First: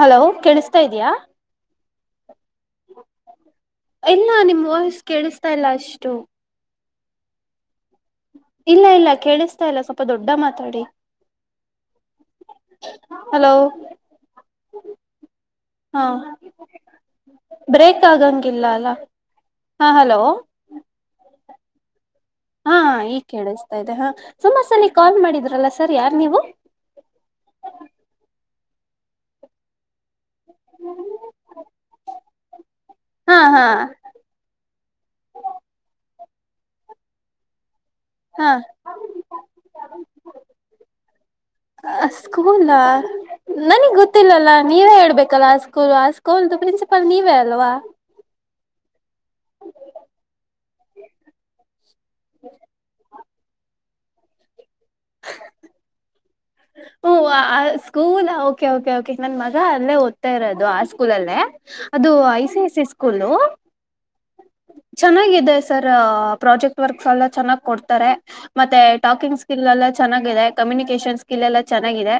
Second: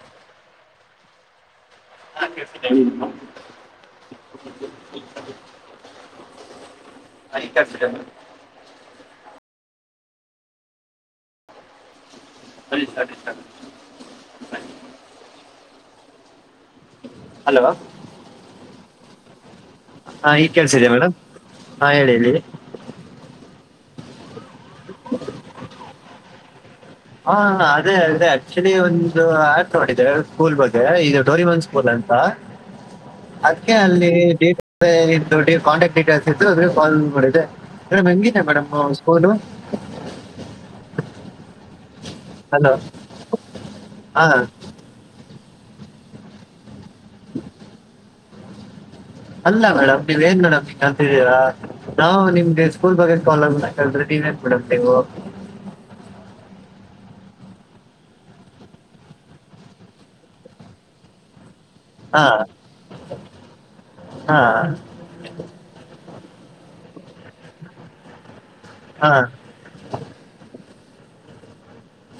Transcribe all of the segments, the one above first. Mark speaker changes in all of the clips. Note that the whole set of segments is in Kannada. Speaker 1: ಹಲೋ ಕೇಳಸ್ ತ ಇದಯಾ. ಇಲ್ಲ ನಿಮ್ಮ ವಾಯಸ್ಸ್ ಕೇಳಿಸ್ತಾ ಇಲ್ಲ ಅಷ್ಟು
Speaker 2: ಹ ಈಗ ಕಳ್ಸ್ ತಿದೆ [unintelligible]
Speaker 1: ಇಲ್ಲ ಇಲ್ಲ ಕೇಳಿಸ್ತಾ ಇಲ್ಲ ಸ್ವಲ್ಪ ದೊಡ್ಡ ಮಾತಾಡಿ
Speaker 2: ಅರಿ ಸರಿ ಸ
Speaker 1: ಹಲೋ
Speaker 2: [unintelligible]
Speaker 1: ಹಾ
Speaker 2: ಹಲೋ
Speaker 1: ಬ್ರೇಕ್ ಆಗಂಗಿಲ್ಲ ಅಲ್ಲ ಲ್ಲ
Speaker 2: ಹಾ ಈಗ್ ಕೆಳ್ಸಿದೆ ಮೇಡಮ್ ಹಾ ಹೇಳಿ ಳೀ
Speaker 1: ಹಾ ಈಗ ಕೇಳಿಸ್ತಾ ಇದೆ ಹಾ ಸುಮಾರ ಸಲ ಕಾಲ್ ಮಾಡಿದ್ರಲ್ಲ ಸರ್ ಯಾರ್ ನೀವು
Speaker 2: ಹಾ ಅದೇ ಅದೆ ಆಕ್ಚುಲಿ ಒಂದು ಆಟವಾಡಿದೆ ಸ್ಕೂಲ್ ಬಗ್ಗೆ ಇದು ಡೋರಿಮನ್ ಸ್ಕೂಲ್ ಅಂತ,
Speaker 1: ಹಾ ಹಾ
Speaker 2: ಅದಕ್ಕೆ ಅಲ್ಲಿ ಡೇಟ್ ಇ ಕಾಂಟ್ಯಾಕ್ಟ್ ಡೀಟೇಲ್ಸ್ ಎದ್ದು ಅದ್ಕೆ ಕಾಲ್ಲ್ ಮಾಡಿದೆ ಮೇಡಂ ಹೆಂಗಿದೆ ಆ
Speaker 1: ಹಾ
Speaker 2: ಮೇಡಮ್ ಸ್ಕೋಲು
Speaker 1: ಆ ಸ್ಕೂಲ ನನಿಗ್
Speaker 2: ಹಾಂ
Speaker 1: ಗೊತ್ತಿಲ್ಲಲ್ಲಾ ನೀವೇ ಹೇಳ್ಬೇಕು ಕಲಾ ಸ್ಕೂಲ್ ಆ ಸ್ಕೂಲ್ದು ಪ್ರಿನ್ಸಿಪಾಲ್ ನೀವೇ ಅಲ್ವಾ
Speaker 2: ಅಲ್ಲ ಮೇಡಮ್ ನೀವ್ ಏನ್ ಮೇಡಮ್ ಹಿಂಗ ಅಂತಿದ್ದೀರಾ ನಾವು ನಿಮ್ಗೆ ಸ್ಕೂಲ್ ಬಗ್ಗೆ ಕಲಂತ ಕೇಳ್ರಿ ನೀವೇ [unintelligible] ನೀವೂ [unintelligible]
Speaker 1: ಹು ವ ಆ ಸ್ಕೂಲ್ ಓಕೆ ಕೆ ಕೆ ನನ್ ಮಗ ಅಲ್ಲೇ ಓದ್ತಾ ಇರೋದು ಆ ಸ್ಕೂಲಲ್ಲೇ ಅದು
Speaker 2: ಹಾಂ
Speaker 1: I C I C school
Speaker 2: ಹಾಂ
Speaker 1: ಚೆನ್ನಾಗಿದೆ ಸರ್ ಆ ಆ ಪ್ರಾಜೆಕ್ಟ್ ವರ್ಕ್ಸ್ ಎಲ್ಲ ಚೆನ್ನಾಗ್ ಕೊಡ್ತಾರೆ ಮತ್ತೆ
Speaker 2: ಹಾಂ
Speaker 1: ಟಾಕಿಂಗ್ ಸ್ಕಿಲ್ ಎಲ್ಲ ಚನ್ನಾಗೈತೆ ಕಮ್ಯುನಿಕೇಶನ್ ಸ್ಕಿಲ್ ಎಲ್ಲ ಚೆನ್ನಾಗಿದೆ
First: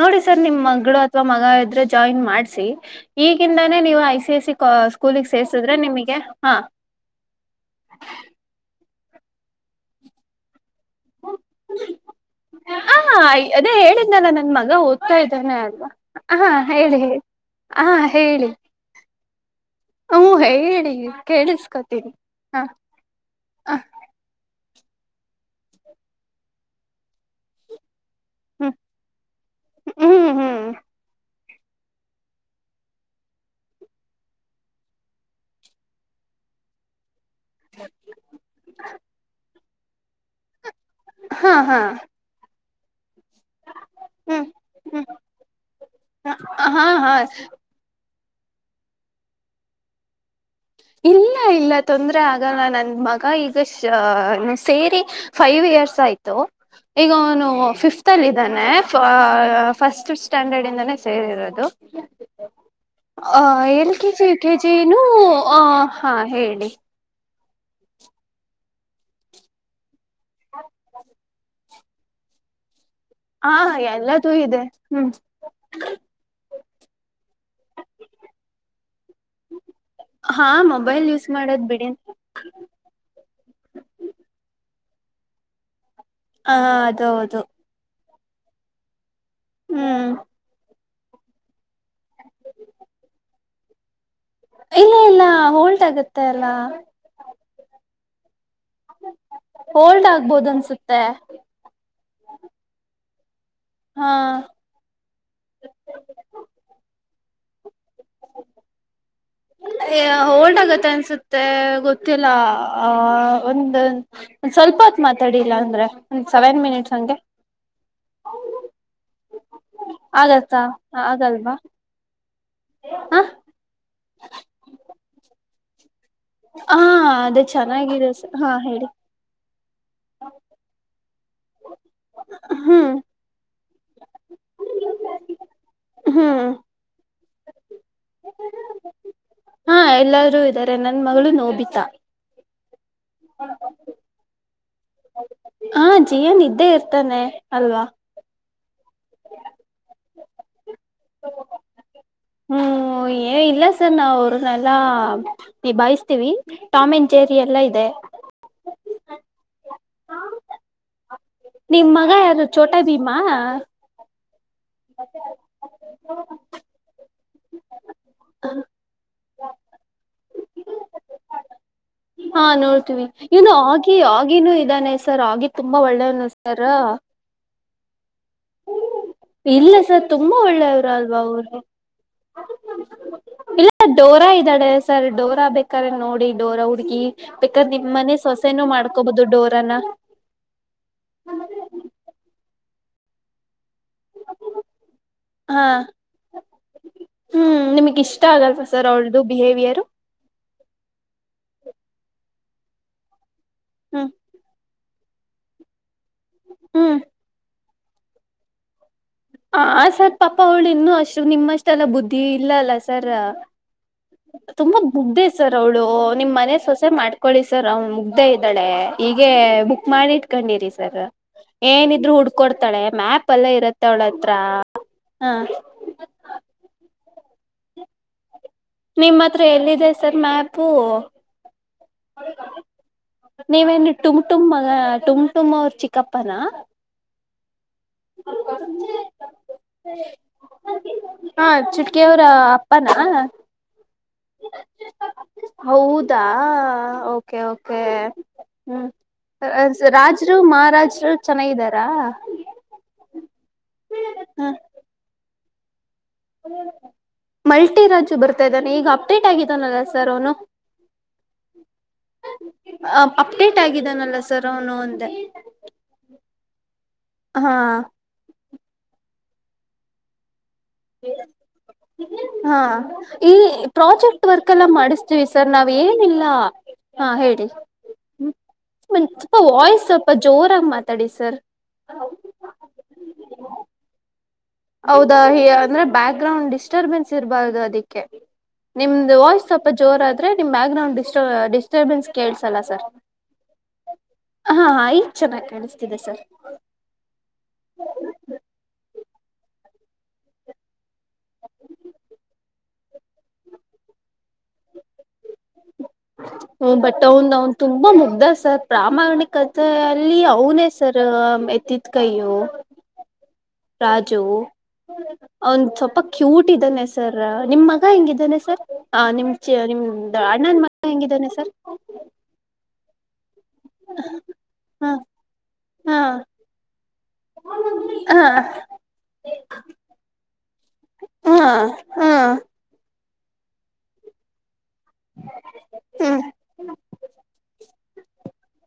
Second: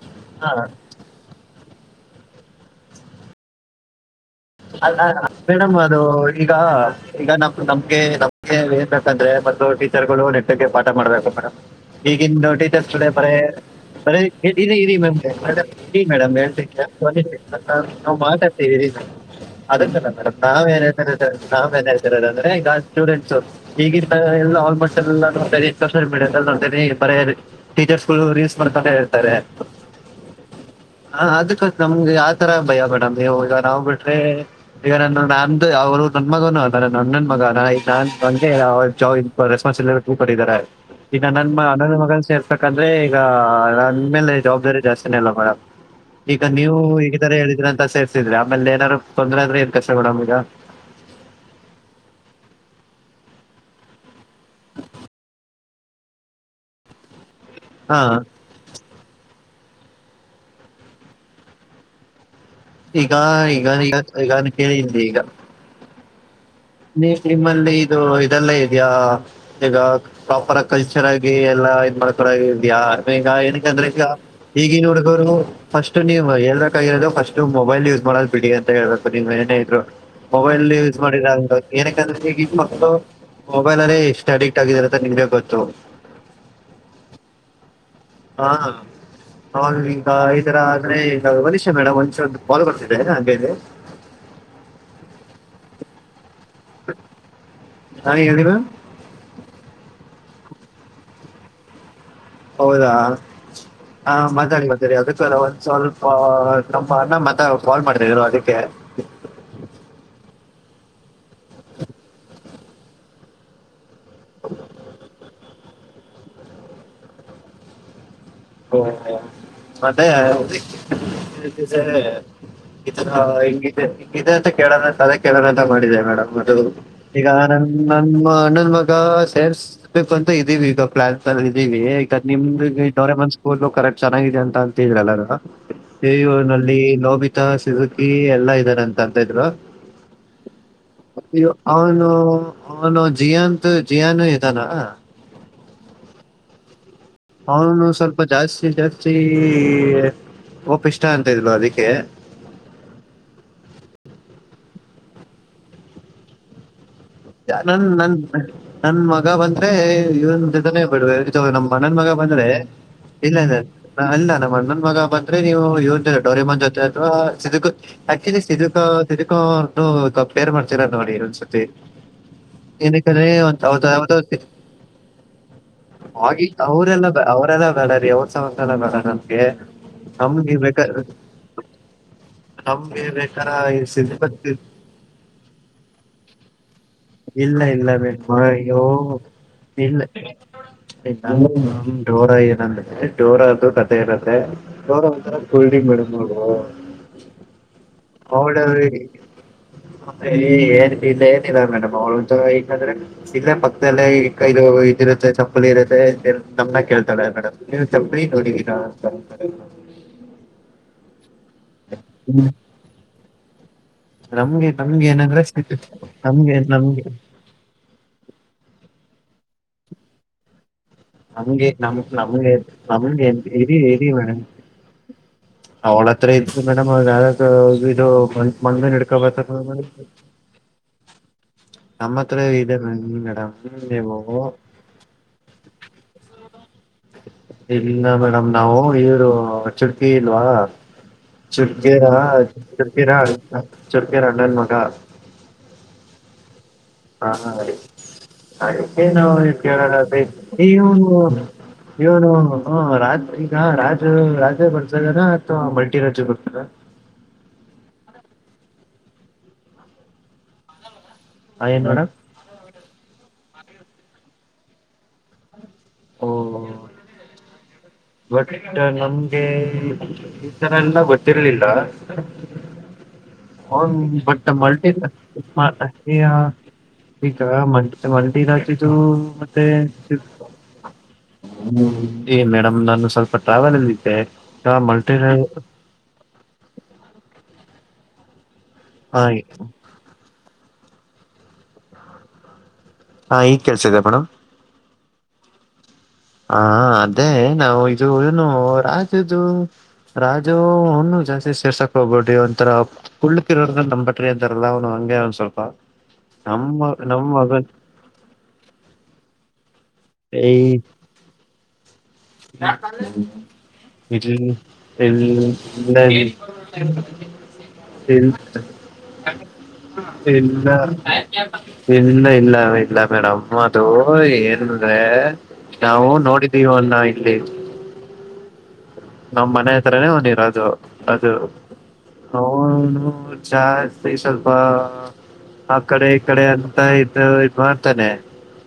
Speaker 1: ನೋಡಿ ಸರ್ ನಿಮ್
Speaker 2: ಹಾಂ
Speaker 1: ಮಗಳು ಅಥವಾ ಮಗ ಇದ. ರೆ ಜಾಯನ್ ಮಾಡ್ಸಿ. ಈಗಿಂದಾನೇ ನೀವು ಐ ಸಿ ಸಿ ಸ್ಕೋ
Speaker 2: ಅಲ್ಲ
Speaker 1: ಸ್ಕೂಲೀಗ್ ಸೇರ್ಸಿದ್ರೆ
Speaker 2: ಮೇಡಮ್ ಅದು
Speaker 1: ನಿಮಗೆ.
Speaker 2: ಈಗ
Speaker 1: ಹಾ
Speaker 2: ಈಗ ನಮ್ಮ ನಮ್ಗೆ ನಮ್ಗೆ. ಏತಕಂದ್ರೆ ಮತ್ತು ಟೀಚರ್ಗಳು ನೆಟ್ಟಕ್ಕೆ. ಪಾಠ ಮಾಡ್ಬೇಕು ಮೇಡಮ್. ಈಗಿಂದು ಟೀಚರ್ಸ್
Speaker 1: ಹ
Speaker 2: ಟಡೇ ಬರೆ
Speaker 1: ಅದೇ
Speaker 2: ಬರೆ
Speaker 1: ಹೇಳಿದ್ನಲ್ಲ ನನ್
Speaker 2: ಇರಿ
Speaker 1: ಮಗ
Speaker 2: ಇರಿ
Speaker 1: ಓದ್ತಾ
Speaker 2: ಮೇಡಂ
Speaker 1: ಇದ್ದಾನೆ ಅಲ್ವಾ
Speaker 2: ಇರಿ ಮೇಡಂ
Speaker 1: ಹಾ ಹೇಳಿ ಹೇಳಿ
Speaker 2: ಹೇಳ್ತೀನಿ
Speaker 1: ಹಾ
Speaker 2: ನಾವು
Speaker 1: ಹೇಳಿ
Speaker 2: ಮಾತಡ್ತೀವಿ ಇರಿ. ಅದಕ್ಕಲ್ಲ
Speaker 1: ಹ್ಮ
Speaker 2: ಮೇಡಮ್ ನಾವ್ ಏನ್
Speaker 1: ಹೇಳಿ
Speaker 2: ಹೇತರ ನಾವ್ ಏನ್
Speaker 1: ಕೇಳಿಸ್ಕೊತೀನಿ
Speaker 2: ಹೇಳ್ತರೋದ ಅಂದ್ರೆ
Speaker 1: ಹಾ
Speaker 2: ಈಗ ಸ್ಟೂಡೆಂಟ್ಸು ಈಗಿಂದ್ ಇಲ್ಲ ಆಲ್ಮೋಸ್ಟ್ ಎಲ್ಲ ನೋಡ್ತೇನೆ. ಸೋಶಿಯಲ್ ಮೀಡಿಯಾದಲ್ಲಿ ನೋಡ್ತೇನೆ ಬರೀ ಟೀಚರ್ಸ್. ರೀಲ್ಸ್
Speaker 1: ಹ್ಮ್
Speaker 2: ಮಾಡ್ತಾನೆ ಇರ್ತಾರೆ.
Speaker 1: ಹ್ಮ್ ಹ್ಮ್
Speaker 2: ಹ ಅದಕ್ಕ. ನಮ್ಗೆ ಆತರ ಭಯ ಮೇಡಂ ನೀವು ಈಗ್ ನಾವ್ ಬಿ. ಗೆ ಈಗ ನಂದು ನ್ದ ಅವರು ನನ್ನ ಮಗನು ಅದಾನೆ ನನ್ನನ. ಮಗ ನಾ [unintelligible] [unintelligible] ಪಡಿದ್ದಾರೆ. ಈಗ
Speaker 1: ಹಾ
Speaker 2: ನನ್ನ
Speaker 1: ಹಾ
Speaker 2: ನನ್ನ ಮಗನ್ ಸೇರ್ತ. ಅಂದ್ರೆ. ಈಗ ನನ್ ಮೇಲೆ
Speaker 1: ಹ್ಮ್
Speaker 2: ಜವಾಬ್ದಾರಿ
Speaker 1: ಹ್ಮ್
Speaker 2: ಜಾಸ್ತಿನೇ ಅಲ್ವಾ ಮೇಡಮ್? ಈಗ ನೀವು
Speaker 1: ಹಾ ಹಾ
Speaker 2: ಈಗ ತರ ಹೇಳಿದ್ರ ಅಂತ ಸೆರ್ಸ್. ಅಮ್ಮೆಲ್ ಏನಾರ. ತೊಂದ್ರೆ ಆದ್ರೆ ಏನ್ ಕಷ್ಟ ಮೇಡಂ ಈಗ.
Speaker 1: ಇಲ್ಲ ಇಲ್ಲ ತೊಂದ್ರೆ ಆಗಲ್ಲ. ನಂದ ಮಗ ಈಗ ಶ್ ಅ ಸೇರಿ ಫೈವ್ ಇಯರ್ಸ್ ಆಯ್ತು ಈಗ ಅವನು.
Speaker 2: ಹಾ
Speaker 1: ಫಿಫ್ತ್ ಅಲ್ಲಿ ಇದಾನೆ. ಫ ಅ ಫಸ್ಟ್ ಸ್ಟ್ಯಾಂಡರ್ಡ್ ಇಂದನೇ ಸೇರಿರೋದು.
Speaker 2: ಈಗ
Speaker 1: ಆ
Speaker 2: ಈಗ ಈಗ ಈಗಾನ ಕೇಳಿ ಈಗ.
Speaker 1: ಹ ಹಾ ಹೇಳಿ.
Speaker 2: ನೀ ಎಸ್ಟ್ ನಿಮ್ಮಲ್ಲಿ ಇದು ಇದೆಲ್ಲ ಇದ್ಯಾಈಗ ಪ್ರಾಪರ್ ಕಲ್ಚರ್ ಆಗಿ ಎಲ್ಲಾ ಇದ್ ಮಾಡ್ಕೊಳಕ್ ಇದ್ಯಾ? ಈಗ
Speaker 1: ಹಾ
Speaker 2: ಏನಕಂದ್ರೆ ಈಗ
Speaker 1: ಎಲ್ಲದೂ ಇದೆ
Speaker 2: ಈಗಿನ
Speaker 1: ಹ್ಮ್
Speaker 2: ಹುಡುಗುರ್ಗು ಫಸ್ಟ್ ನೀವ್ ಹೇಳ್ಬೇಕಾಗಿರೋದು ಫಸ್ಟ್ ಮೊಬೈಲ್ ಯೂಸ್ ಮಾಡದು ಬಿಡಿ ಅಂತ ಹೇಳ್ಬೇಕು. ನೀವ್ ಏನ ಇದ್ರು
Speaker 1: ಹಾ
Speaker 2: ಮೊಬೈಲ್ ಯೂಸ್ ಮಾಡಿ.
Speaker 1: ಮಾಡೋದ್ ಬಿಡಿ
Speaker 2: ಏನಕಂದ್ರೆ ಈಗ ಈಗ ಮಕ್ಕಳು ಮೊಬೈಲ್ ಅಲ್ಲಿ ಎಷ್ಟು ಅಡಿಕ್ಟ್ ಆಗಿದ್ದಾರೆ. ನಿಮಗೆ ಗೊತ್ತು.
Speaker 1: ಹ ಅದ ಹೌದು.
Speaker 2: ಹಾ. [unintelligible]
Speaker 1: ಹ್ಮ್
Speaker 2: ಮ ಈಗ ವನಷ ಮೇಡಮ್ ಒನ್ ನಿಮಿಷ ಒಂದ್ ಕಾಲ್ ಬರ್ತಿದೆ ಹಂಗೆ ಇರ್ರಿ.
Speaker 1: ಹೋಲ್ಟ್ ಆಗುತ್ತೆ. ತಲ.
Speaker 2: ಹಾ ಹೇಳರಾ.
Speaker 1: ಹೋಲ್ಡ್ ಆಗ್ಬೋದ ಅನ್ಸುತ್ತೆ.
Speaker 2: ಹೌದಾ. ಹ
Speaker 1: ಹಾ
Speaker 2: ಮತ್ತಾಗ ಮತರಿ ಅದಕ್ಕಲ್ಲ ಒಂದ್ ಸ್ವಲ್ಪ ನಮಣ್ಣಮತ. ಕಾಲ್ ಮಾಡ್ತಿದ್ರು ಅದಕ್ಕೆ.
Speaker 1: ಮತ್ತ ಅನ್ಸುತ್ತೆ ಗೊತ್ತಿಲ್ಲ ಆ ಒಂದ [unintelligible] ಸ್ವಲ್ಪತ್ ಮಾತಾಡಿ [unintelligible] ಇಲ್ಲ ಅಂದ್ರೆ ಒ ಸೆವೆನ್ ಮಿನಿಟ್ಸ್ ಹಂಗೆ [unintelligible]
Speaker 2: ಓಹೋ ಮತ್ತೆ [unintelligible]
Speaker 1: ಆಗತ್ತಾ ಆಗಲ್ವಾ
Speaker 2: ಹ ಇದೇ ಅಂತ ಕೇಳಿದ್ರೆ ತಲೆ ಕೆಡ್ತು [unintelligible] ಮಾಡಿದೆ [unintelligible] ಮೇಡ್ಮ ಅದು
Speaker 1: ಹ
Speaker 2: ಈಗ
Speaker 1: ಅದೇ
Speaker 2: ನ
Speaker 1: ಚೆನ್ನಾಗಿದೆ
Speaker 2: ನನ್
Speaker 1: ಹಾ
Speaker 2: ಅಣ್ಣನ್
Speaker 1: ಹೇಳಿ
Speaker 2: ಮಗ ಸೇರ್ಸ್ ಬೇಕು ಅಂತ ಇದೀವಿ ಈಗ ಪ್ಲಾನ್ [unintelligible] ಇದೀವಿ ಈಗ
Speaker 1: ಹ್ಮ್
Speaker 2: ನಿಮ್ದವರೆ ಮನ್ಸ [inaudible] ಫೋಟ ಕರೆಕ್ಟ್ ಚೆನ್ನಾಗಿದೆ ಅಂತ ಅಂತಿದ್ರು
Speaker 1: ಹ್ಮ್
Speaker 2: ಎಲ್ಲಾರೂನು ನೋಬಿತಾ ಸಿಜುಕಿ ಎಲ್ಲಾ ಇದ್ದಾರೆ ಅಂತ ಅಂತಿದ್ರು
Speaker 1: ಹಾ ಎಲ್ಲಾರೂ ಇದ್ದಾರೆ ನನ್ ಮಗಳು ನೋಬಿತಾ
Speaker 2: ಅವನು [unintelligible] ಅವನು ಜಿಯಾಂತು ಜಿಯಾನ್ [unintelligible] ಾನ [inaudible] [inaudible]
Speaker 1: ಹಾ ಜಿಯನ್ ಇದ್ದೇರ್ [unintelligible]
Speaker 2: ಅವನು ಸ್ವಲ್ಪ ಜಾಸ್ತಿ [unintelligible] ಜಾಸ್ತಿ ಕೊಪಿಷ್ಟ ಅಂತ ಇದ್ರು ಅದಕ್ಕೆ [unintelligible]
Speaker 1: ಹ ಏ ಇಲ್ಲ ಸರ್ ನಾವು ಅವ್ರನ್ನಲ್ಲ ನಿಭಾಯಿಸತೀವಿ ಟಾಮೆ [unintelligible]
Speaker 2: ನನ್ ನನ್ ನನ್ ನನ್ ಮಗ ಬಂದ [unintelligible] ಐ ಇವ್ನ್ ಜೊತೆನೆ ಬಿಡ್ಬೇಕ್ [unintelligible] ಇ ನಮ್ಮ್
Speaker 1: ನಿಮ್
Speaker 2: ಅಣ್ಣನ್ ಮಗ
Speaker 1: ಯಾರು
Speaker 2: ಬಂದ್ರೆ
Speaker 1: ಚೋಟ ಭೀಮಾ
Speaker 2: ಇಲ್ಲ ಇಲ್ಲ ಇಲ್ಲ ಅಲ್ಲ ನಮ್ಮ ಅಣ್ಣನ್ ಮಗ ಬಂದ್ರೆ ನೀವು ಇವನ್ ಜೊತೆ ಡೋರೇಮನ್ ಜೊತೆ ಅಥವಾ [unintelligible] ಸಿಜುಕು [unintelligible] ಆಕ್ಚುಲಿ ಸಿಜುಕ [unintelligible] ಸಿಜುಕು ಅಂತೂ ಕಂಪೇರ್ ಮಾಡ್ತೀರ ನೋಡಿ ಒಂದ್ಸತಿ [unintelligible]
Speaker 1: ಹಾ ನೋಡ್ತೀವಿ
Speaker 2: ಏನಕ್ಕಂದ್ರೆ
Speaker 1: ಇದು
Speaker 2: ಒಂದ್ ಅವ್ರ್ದು
Speaker 1: ಆಗಿ
Speaker 2: ಯಾವ್ದೋ
Speaker 1: ಆಗಿನೂ ಇದಾನೆ ಸರ್ ಆಗಿ ತುಂಬಾ ಒಳ್ಳೇನು ಸರ್ [unintelligible]
Speaker 2: ಹ ಅವ [inaudible]
Speaker 1: ಇಲ್ಲ ಸರ್ ತುಂಬಾ
Speaker 2: ನಮ್ಗೆ
Speaker 1: ಒಳ್ಳೆವರು
Speaker 2: ಬೇಕಾರ
Speaker 1: ಅಲ್ವಾ ಅವ್ರು
Speaker 2: ನಮ್ಗೆ ಬೇಕಾರ
Speaker 1: ಇಲ್ಲ
Speaker 2: ಈ
Speaker 1: ಡೋರಾ
Speaker 2: ಸಿದ್ಬತ್
Speaker 1: ಇದ್ದಾಳೆ ಸರ್ ಡೋರಾ ಬೇಕ್ರೆ ನೋಡಿ ಡೋರ [unintelligible]
Speaker 2: ಇಲ್ಲ ಇಲ್ಲ ಬೇೋ
Speaker 1: ಮಾಡ್ಕೋಬಹುದು ಡೋರಾನ
Speaker 2: ಇಲ್ಲೋರ ನಂದ [inaudible] ಡೋರಾ [inaudible] ಇತ್ತೆೋ
Speaker 1: ಹಾ
Speaker 2: ಮೇಡಮ ನೋ
Speaker 1: ಹ್ಮ್ ನಿಮಗ್ ಇಷ್ಟ ಆಗಲ್ವಾ ಸರ್ ಅವಳ್ದು ಬಿಹೇವಿಯರ್
Speaker 2: ಏನ್ ಇ [inaudible] ಇದ ಮೇಡಮ್ ಅವಳ್ದು ಏಕೆಂದ್ರೆ [unintelligible] ಇಲ್ಲೇ ಮತ್ತ ಎಲ್ಲ
Speaker 1: ಹ್ಮ್
Speaker 2: ಕೈದು [inaudible] ಇರುತ್ತೆ ಚಪ್ಪಲಿ ಇರುತ್ತೆ [unintelligible] ಮ ನಮ್
Speaker 1: ಹ್ಮ್
Speaker 2: ಕೇಳ್ತಾಳೆ ಮೇಡಮ್ [unintelligible] ನೀವು ಚಪ್ಲಿ ನೋಡಿದ್ಧಿರಾ [unintelligible]
Speaker 1: ಆ ಸರ್ ಪಾಪ ಅವಳ ಇನ್ನು ಅಷ್ಟ್ ನಿಮ್ಮಷ್ಟ. ನ ಬುದ್ಧಿ
Speaker 2: ಹ್ಮ್.
Speaker 1: ಇಲ್ಲ ಅಲ್ಲ ಸರ್. [inaudible]
Speaker 2: ನಮ್ಗೆ
Speaker 1: ತುಂಬಾ
Speaker 2: ನಮ್ಗೆ
Speaker 1: ಮುಗ್ದೇ
Speaker 2: ಏನಂದ್ರೆ
Speaker 1: ಸರ್ ಅವ್ಳು ನಿಮ್ ಮನೆ
Speaker 2: ನಮ್ಗೆ
Speaker 1: ಸೊಸೆ
Speaker 2: ನಮ್ಗೆ
Speaker 1: ಮಾಡ್ಕೊೊಳ್ಳಿ ಸರ್ ಅವನು ಮುಗ್ದೇ ಇದ್ದಾಳೆ. ಈೀಗೆ ಬುಕ್ ಮಾಡಿಟ್ಕೊಂಡಿರಿ.
Speaker 2: ನಮ್ಗೆ ನಮ್
Speaker 1: ಏನಿದ್ರು ಹುಡ್ಕೊಡ್ತಾಳೆ ಮ್ಯಾಪ್ ಎಲ್ಲ ಇರತ್ತ.
Speaker 2: ಅವ ಹ ದಾರ ವಿ.
Speaker 1: ನಿಮ್ಮ ಹತ್ರ ಎಲ್ಲಿದೆ ಸರ್ ಮ್ಯಾಪು
Speaker 2: ನಮ್ಮ ಹತ್ರ ಇದೆ ಮೇಡಮ್
Speaker 1: ನೀವೇನ್
Speaker 2: ನೀವು
Speaker 1: ಟುಮಟುಮ್ ಮಗ ಟುಮಟುಮ್ ಅವರು ಚಿಕ್ಕಪ್ಪನ.
Speaker 2: ಇಲ್ಲ ಮೇಡಮ್ ನಾವು ಇವರು ಚುರ್ಕಿ ಇಲ್ವಾ
Speaker 1: ಹಾ ಚುಟ್ಕಿ
Speaker 2: ಚುರ್ಕೇರ
Speaker 1: ಅವ್ರ ಅಪ್ಪನಾ
Speaker 2: ಚುರ್ಕಿರ್ಣ ಚುರ್ಕೇರ ಅಣ್ಣನ್ ಮಗ.
Speaker 1: ಹೌದಾ ಓಕೆ ಓಕೆ
Speaker 2: ಹಾ
Speaker 1: ಹ್ಮ್
Speaker 2: ಏನು ಕೇಳೆ
Speaker 1: ರಾಜ್ರು
Speaker 2: ಇವನು
Speaker 1: ಮಹಾರಾಜ್ರು ಚೆನ್ನಾಗಿದ್ದಾರಾ
Speaker 2: ಇವನು ರಾಜ ಈಗ ರಾಜು ರಾಜೇ ಬರ್ಸಾಗ ಆ ಹ.
Speaker 1: ಮಲ್ಟಿರ. ು ಬರ್ತಾ ಇದ್ದಾನೆ ಈಗ ಅಪ್ಡೇಟ್ ಆಗಿದ್ದಾನಲ್ಲ ಸರ್ ಅವನು
Speaker 2: ಹಾ ಏನ್ ಮಾಡೋಡ.
Speaker 1: ಅಪ್ಡೇಟ್ ಆಗಿದ್ದಾನಲ್ಲ ಸರ್ ಅವನು ಒಂದೆ.
Speaker 2: ಓ
Speaker 1: ಹಾ.
Speaker 2: ಬಟ್ ನಮ್ಗೆ. ನ ಎಲ್ಲ ಗೊತ್ತಿರ್ಲಿಲ್ಲ
Speaker 1: ಹಾ ಈ
Speaker 2: ಹ
Speaker 1: ಪ್ರಾಜೆಕ್ಟ್
Speaker 2: ಬಟ್
Speaker 1: ವರ್ಕ್ ಎಲ್ಲ
Speaker 2: ಮಲ್ಟ
Speaker 1: ಮಾಡಿಸ್ತೀವಿ ಸರ್ ನಾವ್ ಏನಿಲ್ಲ ಹಾ
Speaker 2: ಈಗ
Speaker 1: ಹೇಳಿ
Speaker 2: ಮಲ್ಟ
Speaker 1: ಹ್ಮ್
Speaker 2: ರಾು
Speaker 1: ಸ್ವಲ್ಪ
Speaker 2: ಮತ್ತೆ
Speaker 1: ವಾಯ್ಸ್ ಸ್ವಲ್ಪ ಜೋರಾಗಿ ಮಾತಾಡಿ ಸರ್
Speaker 2: ಏ ಮೇಡಮ್ ನಾನು ಸ್ವಲ್ಪ ಟ್ರಾವೆಲ್ ಅಲ್ಲಿ. ಹ.
Speaker 1: ಹೌದಾ ಅಂದ್ರೆ ಬ್ಯಾಕ್ ಗ್ರೌಂಡ್ ಡಿಸ್ಟರ್ಬೆನ್ಸ್ ಇರಬಾರ್ದು ಅ. ದಕ್ಕೆ. ನಿಮ್ದ್ ವಾಯ್ಸ್ ಸ್ವಲ್ಪ ಜೋರ ಆದ್ರೆ ನಿಮ. ಬ್ಯಾಕ್ ಗ್ರೌಂಡ್ ಡಿಸ ಡಿಸ್ಟರ್ೆನ್ಸ್ ಕೇಳಸಲ್ಲ ಸರ್.
Speaker 2: ಹಾ ಈಗ್ ಕೇಳ್ಸಿದೆಪ್ಪಣ.
Speaker 1: ಹಾ ಈಗ ಚೆನ್ನಾಗಿ ಕಾಣಿಸಿಸಿ.
Speaker 2: ಹಾ ಅದೇ ನಾವು ಇದು ನು. ದು ರಾಜು ಅವ ಜಾಸ್ತಿ ಸೇರ್ಸಕ್ ಹೋಗ್ಬೇಡಿ ಒಂಥರ ಕುಳಕ್ರೋರ್ ನಮ್ ಬಟ್ರಿ ಅಂತಾರಲ್ಲ ಅವ್ನು ಹಂಗೆ ಒಂದ್ ಸ್ವಲ್ಪ.
Speaker 1: ಹ್ಮ
Speaker 2: ನಮ್ಮ
Speaker 1: ಬಟ್
Speaker 2: ನಮ್ಮ
Speaker 1: ಅವನ್ ಅವನ್
Speaker 2: ಮಗನ್
Speaker 1: ತುಂಬಾ ಮುಗ್ದ ಸರ್ ಪ್ರಾಮಾಣಿಕ. ಅಲ್ಲಿ ಅವನೇ ಸರ್ ಎತ್ತ.
Speaker 2: ಹಾ
Speaker 1: ರಾಜು ಅವನ್
Speaker 2: ಇಲ್ಲ
Speaker 1: ಸ್ವಲ್ಪ
Speaker 2: ಇಲ್
Speaker 1: ಕ್ಯೂಟ್ ಇದ್ದಾನೆ ಸರ್ ನಿಮ್ ಮಗ ಹೆಂಗಿದ್ದಾನೆ ಸರ್ ನಿಮ್ ಚ ನಿಮ ಅಣ್ಣನ
Speaker 2: ಇಲ್ಲ
Speaker 1: ಮಗ ಹೆಂಗಿದ್ದಾನೆ ಸರ್
Speaker 2: ಇಲ್ಲ ಇಲ್ಲ ಇಲ್ಲ ಮೇಡ್ ಅದು
Speaker 1: ಹ ಹಾ
Speaker 2: ಏನಂದ್ರೆ ನಾವು ನೋಡಿದ್ದೀವಿ ಅನ್ನ [inaudible] ಅವ್ನ
Speaker 1: ಹಾ [inaudible]
Speaker 2: ನಮ್ಮ್ ಮನೆ ಹತ್ರರನೇ ಹ ನೀಿರ ಅದು ಅದು
Speaker 1: ಹಾ ಹಾ
Speaker 2: ಚಾ ಸ ಸ ಆ ಕಡೆ ಈ
Speaker 1: ಹ್ಮ್
Speaker 2: ಕಡೆ ಅಂತ ಇದ ತಾನೆ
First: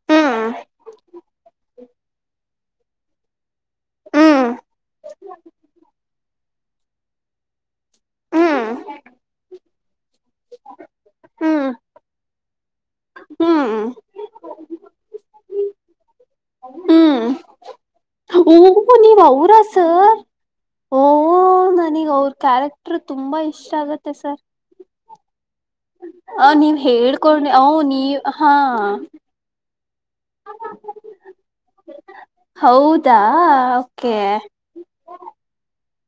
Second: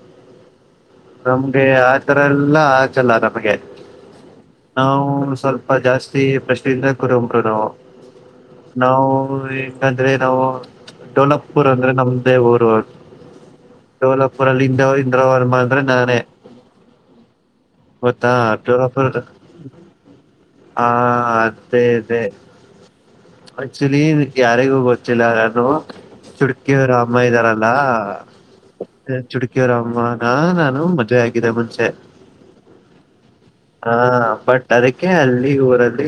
Speaker 1: ಹ್ಮ್
Speaker 2: ನಮ್ಗೆ ಆತರ ಎಲ್ಲಾ ಆಚಲ್ಲ ನಮ್ಗೆ
Speaker 1: ಹ್ಮ್
Speaker 2: ನಾವು ಸ್ವಲ್ಪ ಜಾಸ್ತಿ ಪ್ರಶ್ನೆ ಇನ್ನಕ್ಕರಂ ಕಡ
Speaker 1: ಹ್ಮ್
Speaker 2: ನಾವು ಕಂದ್ರೆ ನಾವು ಡೋಲಪುರ್
Speaker 1: ಹ್ಮ್
Speaker 2: ಅಂದ್ರೆ ನಮ್ ಅದೇ ಬ
Speaker 1: ಹ್ಮ್
Speaker 2: ಲಪುರಲ್ಲಿಂದಂದವರ್ ಅಾನೆ
Speaker 1: ಓಹ ನೀವ ಅವರ ಸರ್
Speaker 2: ಆ
Speaker 1: ಓ
Speaker 2: ಅದೇ
Speaker 1: ನನಗ್
Speaker 2: ಅದೇ
Speaker 1: ಅವ್ರ ಕ್ಯಾರೆಕ್ಟರ್ ತುಂಬಾ ಇಷ್ಟ ಆಗತ್ತೆ ಸರ್
Speaker 2: ಜನ
Speaker 1: ಅ ನೀವ್
Speaker 2: ಚುಟಕಿಯವರ ಅಮ್ಮ
Speaker 1: ಹೇಳ್ಕೊಂಡ್ ಅ
Speaker 2: ಇದ್ದಾರಲ್ಲಾ
Speaker 1: ನೀವ್ ಹಾ
Speaker 2: ಚುಟಕಿಯವರ ಅಮ್ಮನ ಮದ್ೆ ಆಗಿದೆ ಮುಂಚೆ
Speaker 1: ಹೌದಾ
Speaker 2: ಹ
Speaker 1: ಓಕೆ
Speaker 2: ಬಟ್ ಅದಕ್ಕೆ ಅಲ್ಲಿ ಅದ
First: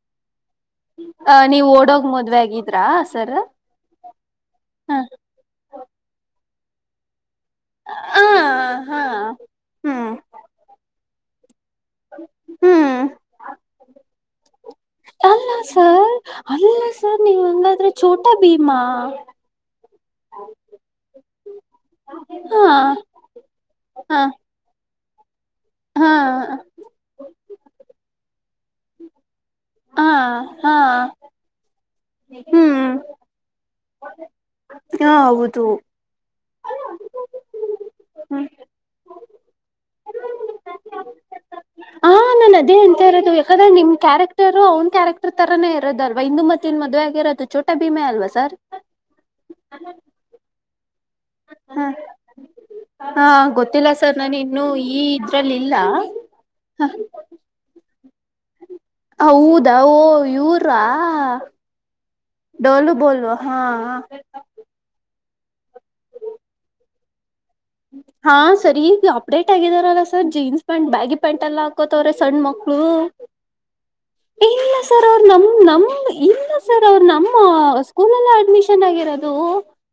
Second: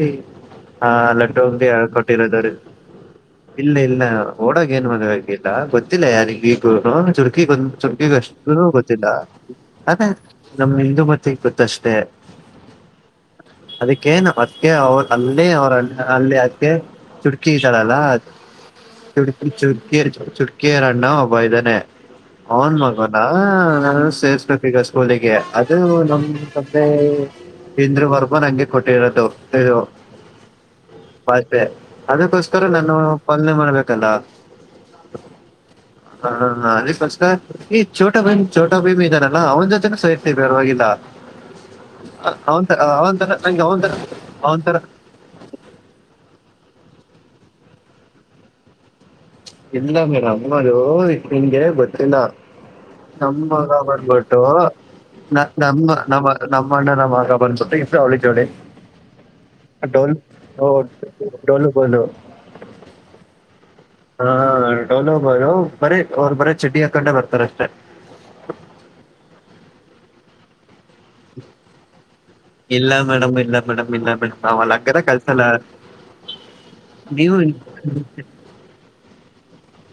Speaker 2: ಹಾ ಲಟ್ಟಂಗಿ
Speaker 1: ನೀವ್ ಓಡೋಗ್ ಮದ್ವೆ
Speaker 2: ಕೊಟ್ಟಿರೋದ್ರ
Speaker 1: ಆಗಿದ್ರಾ ಸರ್
Speaker 2: ಇಲ್ಲ ಇಲ್ಲ ಓಡಾಗ ಏನ್
Speaker 1: ಹ
Speaker 2: ಮಗಗಿಲ್ಲ ಗೊತ್ತಿಲ್ಲ ಯಾರಿಿಗೆ ಹಾ ಸರಿ ಚಕಿಗಂದು ಚುಕಿಿಗೆ
Speaker 1: ಹ
Speaker 2: ಅಷ್ಟು
Speaker 1: ಹಾ
Speaker 2: ಗೊತ್ತಿಲ್ಲ ಅದೇ
Speaker 1: ಹ್ಮ್
Speaker 2: ನಮ್ಮಿ ಇ ಮತ್ತೆ ಇಪ್ಪತ್ತು ಷ್ಟೇ
Speaker 1: ಹ್ಮ್
Speaker 2: ಅದಕ್ಕೇನು ಅದ್ಕ್ಕೆ ಅವ ಅಲ್ಲಿ
Speaker 1: ಅಲ್ಲ
Speaker 2: ಅವ್ರ ಅಣ್ಣ
Speaker 1: ಸರ್
Speaker 2: ಅಲ್ಲಿ ಅದಕ್ಕೆ
Speaker 1: ಅಲ್ಲ ಸರ್ ನೀವ್
Speaker 2: ಚುಟಕಿ
Speaker 1: ಹಂಗಾದ್ರೆ
Speaker 2: ಇದ್ದಾರಲ್ಲ ಅ
Speaker 1: ಚೋಟ ಭೀಮಾ
Speaker 2: ಚುಟಕಿ ಚುಟಕಿ ಚುಟಕಿಯರ ಅಣ್ಣ ಒಬ್ಬ ಇದ್ದಾನೆ
Speaker 1: ಹಾ
Speaker 2: ಅವನ ಮಗನ
Speaker 1: ಹಾ
Speaker 2: ಗ ಸ್ಕೂಲಿಗೆ ಅದು
Speaker 1: ಹಾ
Speaker 2: ನಮ ಸ್ದೆ ಇಿಂದ್ರ ಹೊರ್ಬನ್ ಹಂಗಗೆ ಕೊಟ್ಟಿ ಇರದು ಇದು
Speaker 1: ಹಾ ಹಾ
Speaker 2: ಬೆ ಅದಕ್ಕೋಸ್ಕರ
Speaker 1: ಹ್ಮ್
Speaker 2: ನಾನು ಪಂದನೆ ಮಾಡಿದ್ದೆ
Speaker 1: ಹಾ ಹೌದು
Speaker 2: ಹಾ ಫಸ್ಟ್ ಈ ಚೋಟ ಭೀಮ ಚೋಟ ಭೀಮ ಇದೆ [unintelligible]
Speaker 1: ಹಾ
Speaker 2: ಅ-
Speaker 1: ನನ್
Speaker 2: ಅವನ್
Speaker 1: ಅದೇ
Speaker 2: ತ-
Speaker 1: ಎಂತ
Speaker 2: ಅವನ್
Speaker 1: ಇರೋದು
Speaker 2: ತರ ನಂಗೆ
Speaker 1: ಯಾಕಂದ್ರೆ
Speaker 2: ಅವನ್
Speaker 1: ನಿಮ್
Speaker 2: ತರ
Speaker 1: ಕ್ಯಾರೆಕ್ಟರು ಅವನ್ ಕ್ಯಾರೆಕ್ಟರ್ ತರಾನೇ ಇರೋದಲ್ವಾ ಇಂದು ಮತ್ತನ್ ಮದುವೇ ಹದ್ದು ಚೋಟಾ ಭೀಮ ಅಲ್ವಾ ಸರ್
Speaker 2: ಇಲ್ಲ ಮೇಡಂ ಹೋ ನಿಂಗೆ
Speaker 1: ಹ
Speaker 2: ಗೊತ್ತಿಲ್ಲ
Speaker 1: ಹಾ
Speaker 2: ನಮ್ಮ ಮಗ
Speaker 1: ಗೊತ್ತಿಲ್ಲ ಸರ್ ನಾನು
Speaker 2: ಬಂದ್ಬಿಟ್ಟು
Speaker 1: ಇನ್ನು ಈ
Speaker 2: ನ
Speaker 1: ಇದ್ರಲ್ಲಿ ಇಲ್ಲ
Speaker 2: ನಮ್ಮ ನಮ್ಮ ನಮ್ಮ ಅಣ್ಣ ನಮ್ಮ ಮಗ ಬಂದ್ಬಿಟ್ಟು ಅವಳಿ ಜವಳಿ
Speaker 1: ಹೌದಾ ಓ ಇವರ್ರಾ
Speaker 2: ಡೋಲು ಬೋಲು
Speaker 1: ಡೋಲು ಬೋಲ್ ಹಾ
Speaker 2: ಹಾ ಡೋಲು ಬರೀ ಅವ್ರು ಬರೀ ಚಡ್ಡಿ ಹಾಕೊಂಡೆ ಬರ್ತಾರೆ
Speaker 1: ಹಾ ಸರಿ ಅಪಡೆಟ್ ತಗಿದಾರಲ್ಲ ಸರ್ ಜೀನ್ಸ್ [unintelligible] ಬ್ಯಾಗಿ ಪ್ಯಾಂಟ್ ಇಲ್ಲ ಹಾಕೋತವ್ರೆ ಸಣ್ಣ ಮಕ್ಕಳು
Speaker 2: ಇಲ್ಲ ಮೇಡಮ್ ಇಲ್ಲ ಮೇಡಮ್ ಇಲ್ಲ ಮೇಡಮ್ ನಾವ್ ಅಲ್ಲಿ
Speaker 1: ಇಲ್ಲ
Speaker 2: ಹಂಗಾರ
Speaker 1: ಸರ್ ಅವ
Speaker 2: ಕಳ್ಸಲ್ಲ
Speaker 1: ನಮ ಇಲ್ಲ ಸರ್ ಅವರು
Speaker 2: ನೀವು
Speaker 1: ನಮ್ಮ ಸ್ಕೂಲ ಅಡ್ಮಿಶನ್ ಆಗಿರದು ತು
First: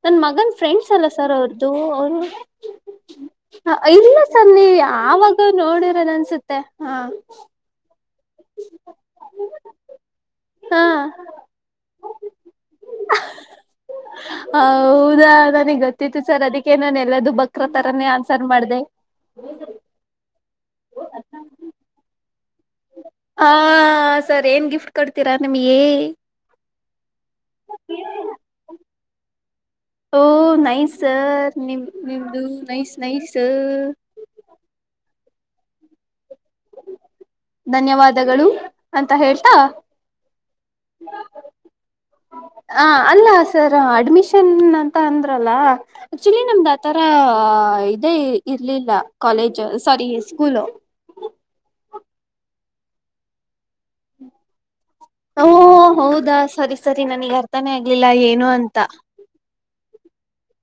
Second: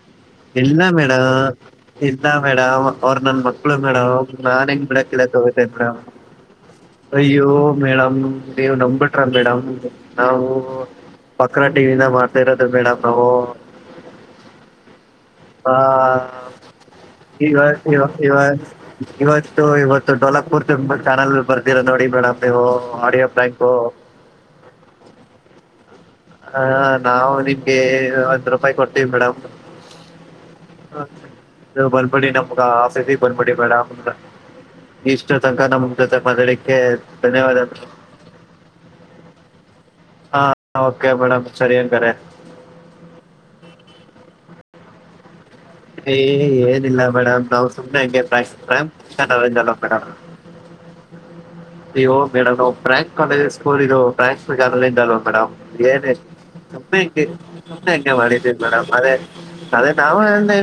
Speaker 1: ನನ್ ಮಗನ್ ಫ್ರೆಂಡ್ಸ್ ಅಲ್ಲ ಸರ್ ಅವ್ರದುು ಅವರು
Speaker 2: ಅವರು ನನ್ ಮಕ್ಕಳುಮೇಡಂ
Speaker 1: ಇಲ್ಲ ಸರ್
Speaker 2: ನಾನ
Speaker 1: ನೀವ್
Speaker 2: ಹೆಂಗ ಬಿಡಕ್ ಕಳಕ್
Speaker 1: ಯಾವಾಗ
Speaker 2: ಹೋಗತೇ ಮೇಡಂ
Speaker 1: ನೋಡಿರೋದ ಅನ್ಸುತ್ತೆ ಹಾ
Speaker 2: ಅಯ್ಯೋ ಮೇಡಂ ನೀವ್ ನಂಬಿ ಬಿಟ್ರ ಮೇಡಂ ನಾವು
Speaker 1: ಹಾ
Speaker 2: ಬಕ್ರ ಟಿವಿಇದ್ದೆ ಮಾಡ್ತ ಇರೋದು ಮೇಡಂ ನಾವು
Speaker 1: ಹೌದಾ ನನಗ್ ಗೊತ್ತಿತ್ತು ಸರ್
Speaker 2: ಆ
Speaker 1: ಅದಕ್ಕೆ ನಾನು ಎಲ್ಲದುೂ
Speaker 2: ಈಗ
Speaker 1: ಬಕ್ರ
Speaker 2: ಇವ
Speaker 1: ತರಾನೇ
Speaker 2: ಇವ
Speaker 1: ಆನ್ಸರ್ ಮಾಡಿದ್ದೆ
Speaker 2: ತುಂಬಾ ಚಾನಲ್ ಬರ್ತಿರಾ ನೋಡಿ ಬೇಡ ಮೇಡಂ
Speaker 1: ಹಾ ಸರಿ ಏನ್ ಗಿಫ್ಟ್ ಕೊಡ್ತೀರಾ ನಮ್ಮಗೆ ಹೇ
Speaker 2: ಹ ನಾವು ನಿ ಒಂದ್ ರೂಪಾಯಿ ಕೊಡ್ತೀವಿ ಮೇಡಂ
Speaker 1: ಓ ನೈ ಸರ್
Speaker 2: ನೀವು ಬಂದ್ಬಿಡಿ
Speaker 1: ನಿಮ್ಮದ್ದು
Speaker 2: ನಮ್ಗೆ
Speaker 1: ನೈ
Speaker 2: ಆಫೀಸಿಗೆ ಬಂದ್ಬಿಡಿ
Speaker 1: ಸರ್
Speaker 2: ಮೇಡಮ್ ಇಷ್ಟು ತನಕ ನಮ್ಮ ಜೊತೆ ಮತಕ್ಕೆ
Speaker 1: ಧನ್ಯವಾದಗಳು ಅಂತ ಹೇಳ್ತಾ
Speaker 2: ಹಾ ಓಕೆ ಮೇಡಮ್ ಸರಿ ಹಂಗಾರೆ
Speaker 1: ಹ ಅಲ್ಲ ಸರ್ ಅಡ್ಮಿಷನ್ ನ ಹ
Speaker 2: ಏ
Speaker 1: ಚಿನ್ನಿ ಆತರ
Speaker 2: ಏನಿಲ್ಲ ಮೇಡಮ್ ನಾವು ಸುಮ್ಮನೆ
Speaker 1: ಇದೇ
Speaker 2: ಹಂಗೆ ಪ್ರಾಂಕ್
Speaker 1: ಇರ್ಲಿಲ್ಲ
Speaker 2: ಪ್ರಾಂಕ್
Speaker 1: ಕಾಲೇಜ್
Speaker 2: ಅಲ್ಲ
Speaker 1: ಸಾರಿ ಸ್ಕೂಲ್
Speaker 2: ಇೋಗ ಮೇಡಮ್ ನವು ಪ್ರ್ಯಾಂಕ್ ಕಾಲೇಜ ಸ್ಕೂಲ್ ಇದು ಪ್ರ್ಯಾಂಕ್. ವಾ
Speaker 1: ಓ
Speaker 2: ಮೇಡ್
Speaker 1: ಹೌದಾ ಸರಿ ಸರಿ ನನಗ್ ಅರ್ಥಾನೇ
Speaker 2: ಏಮ್ಮೆ
Speaker 1: ಆಗ್ಲಿಲ್ಲ
Speaker 2: ಹಂ
Speaker 1: ಏನು
Speaker 2: ಮಾಡಿದ್ದೀವಿ
Speaker 1: ಅಂತ
Speaker 2: ಮೇಡಮ್ ಅದೇ ಅದೇ ನಾವ.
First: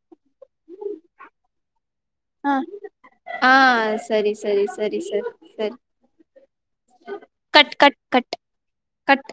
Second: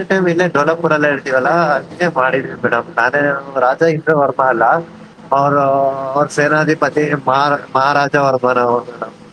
Speaker 2: ತ. ಲ ಕೂಡಲ್ಲ ಇೇಳ್ತೀವಲ್ಲಾ ನೀೇ
Speaker 1: ಹ
Speaker 2: ಮಾಡಿದ್ವಿ ಮೇಡಮ್ ನಾನೇ
Speaker 1: ಹಾ
Speaker 2: ರಾಜ ಇಂದ್ರ
Speaker 1: ಸರಿ
Speaker 2: ವರ್ಮ
Speaker 1: ಸರಿ
Speaker 2: ಅಲ್ಲ
Speaker 1: ಸರಿ ಸರಿ
Speaker 2: ಅವರು.
Speaker 1: ಸರಿ
Speaker 2: ಅವ ಸೇನಾಧಿಪತಿ ಮ
Speaker 1: ಕಟ್ ಕಟ್
Speaker 2: ಮಹಾರಾಜಾ
Speaker 1: ಕಟ್
Speaker 2: ಅವರ ಬರ ಮೇಡ.
Speaker 1: ಕಟ್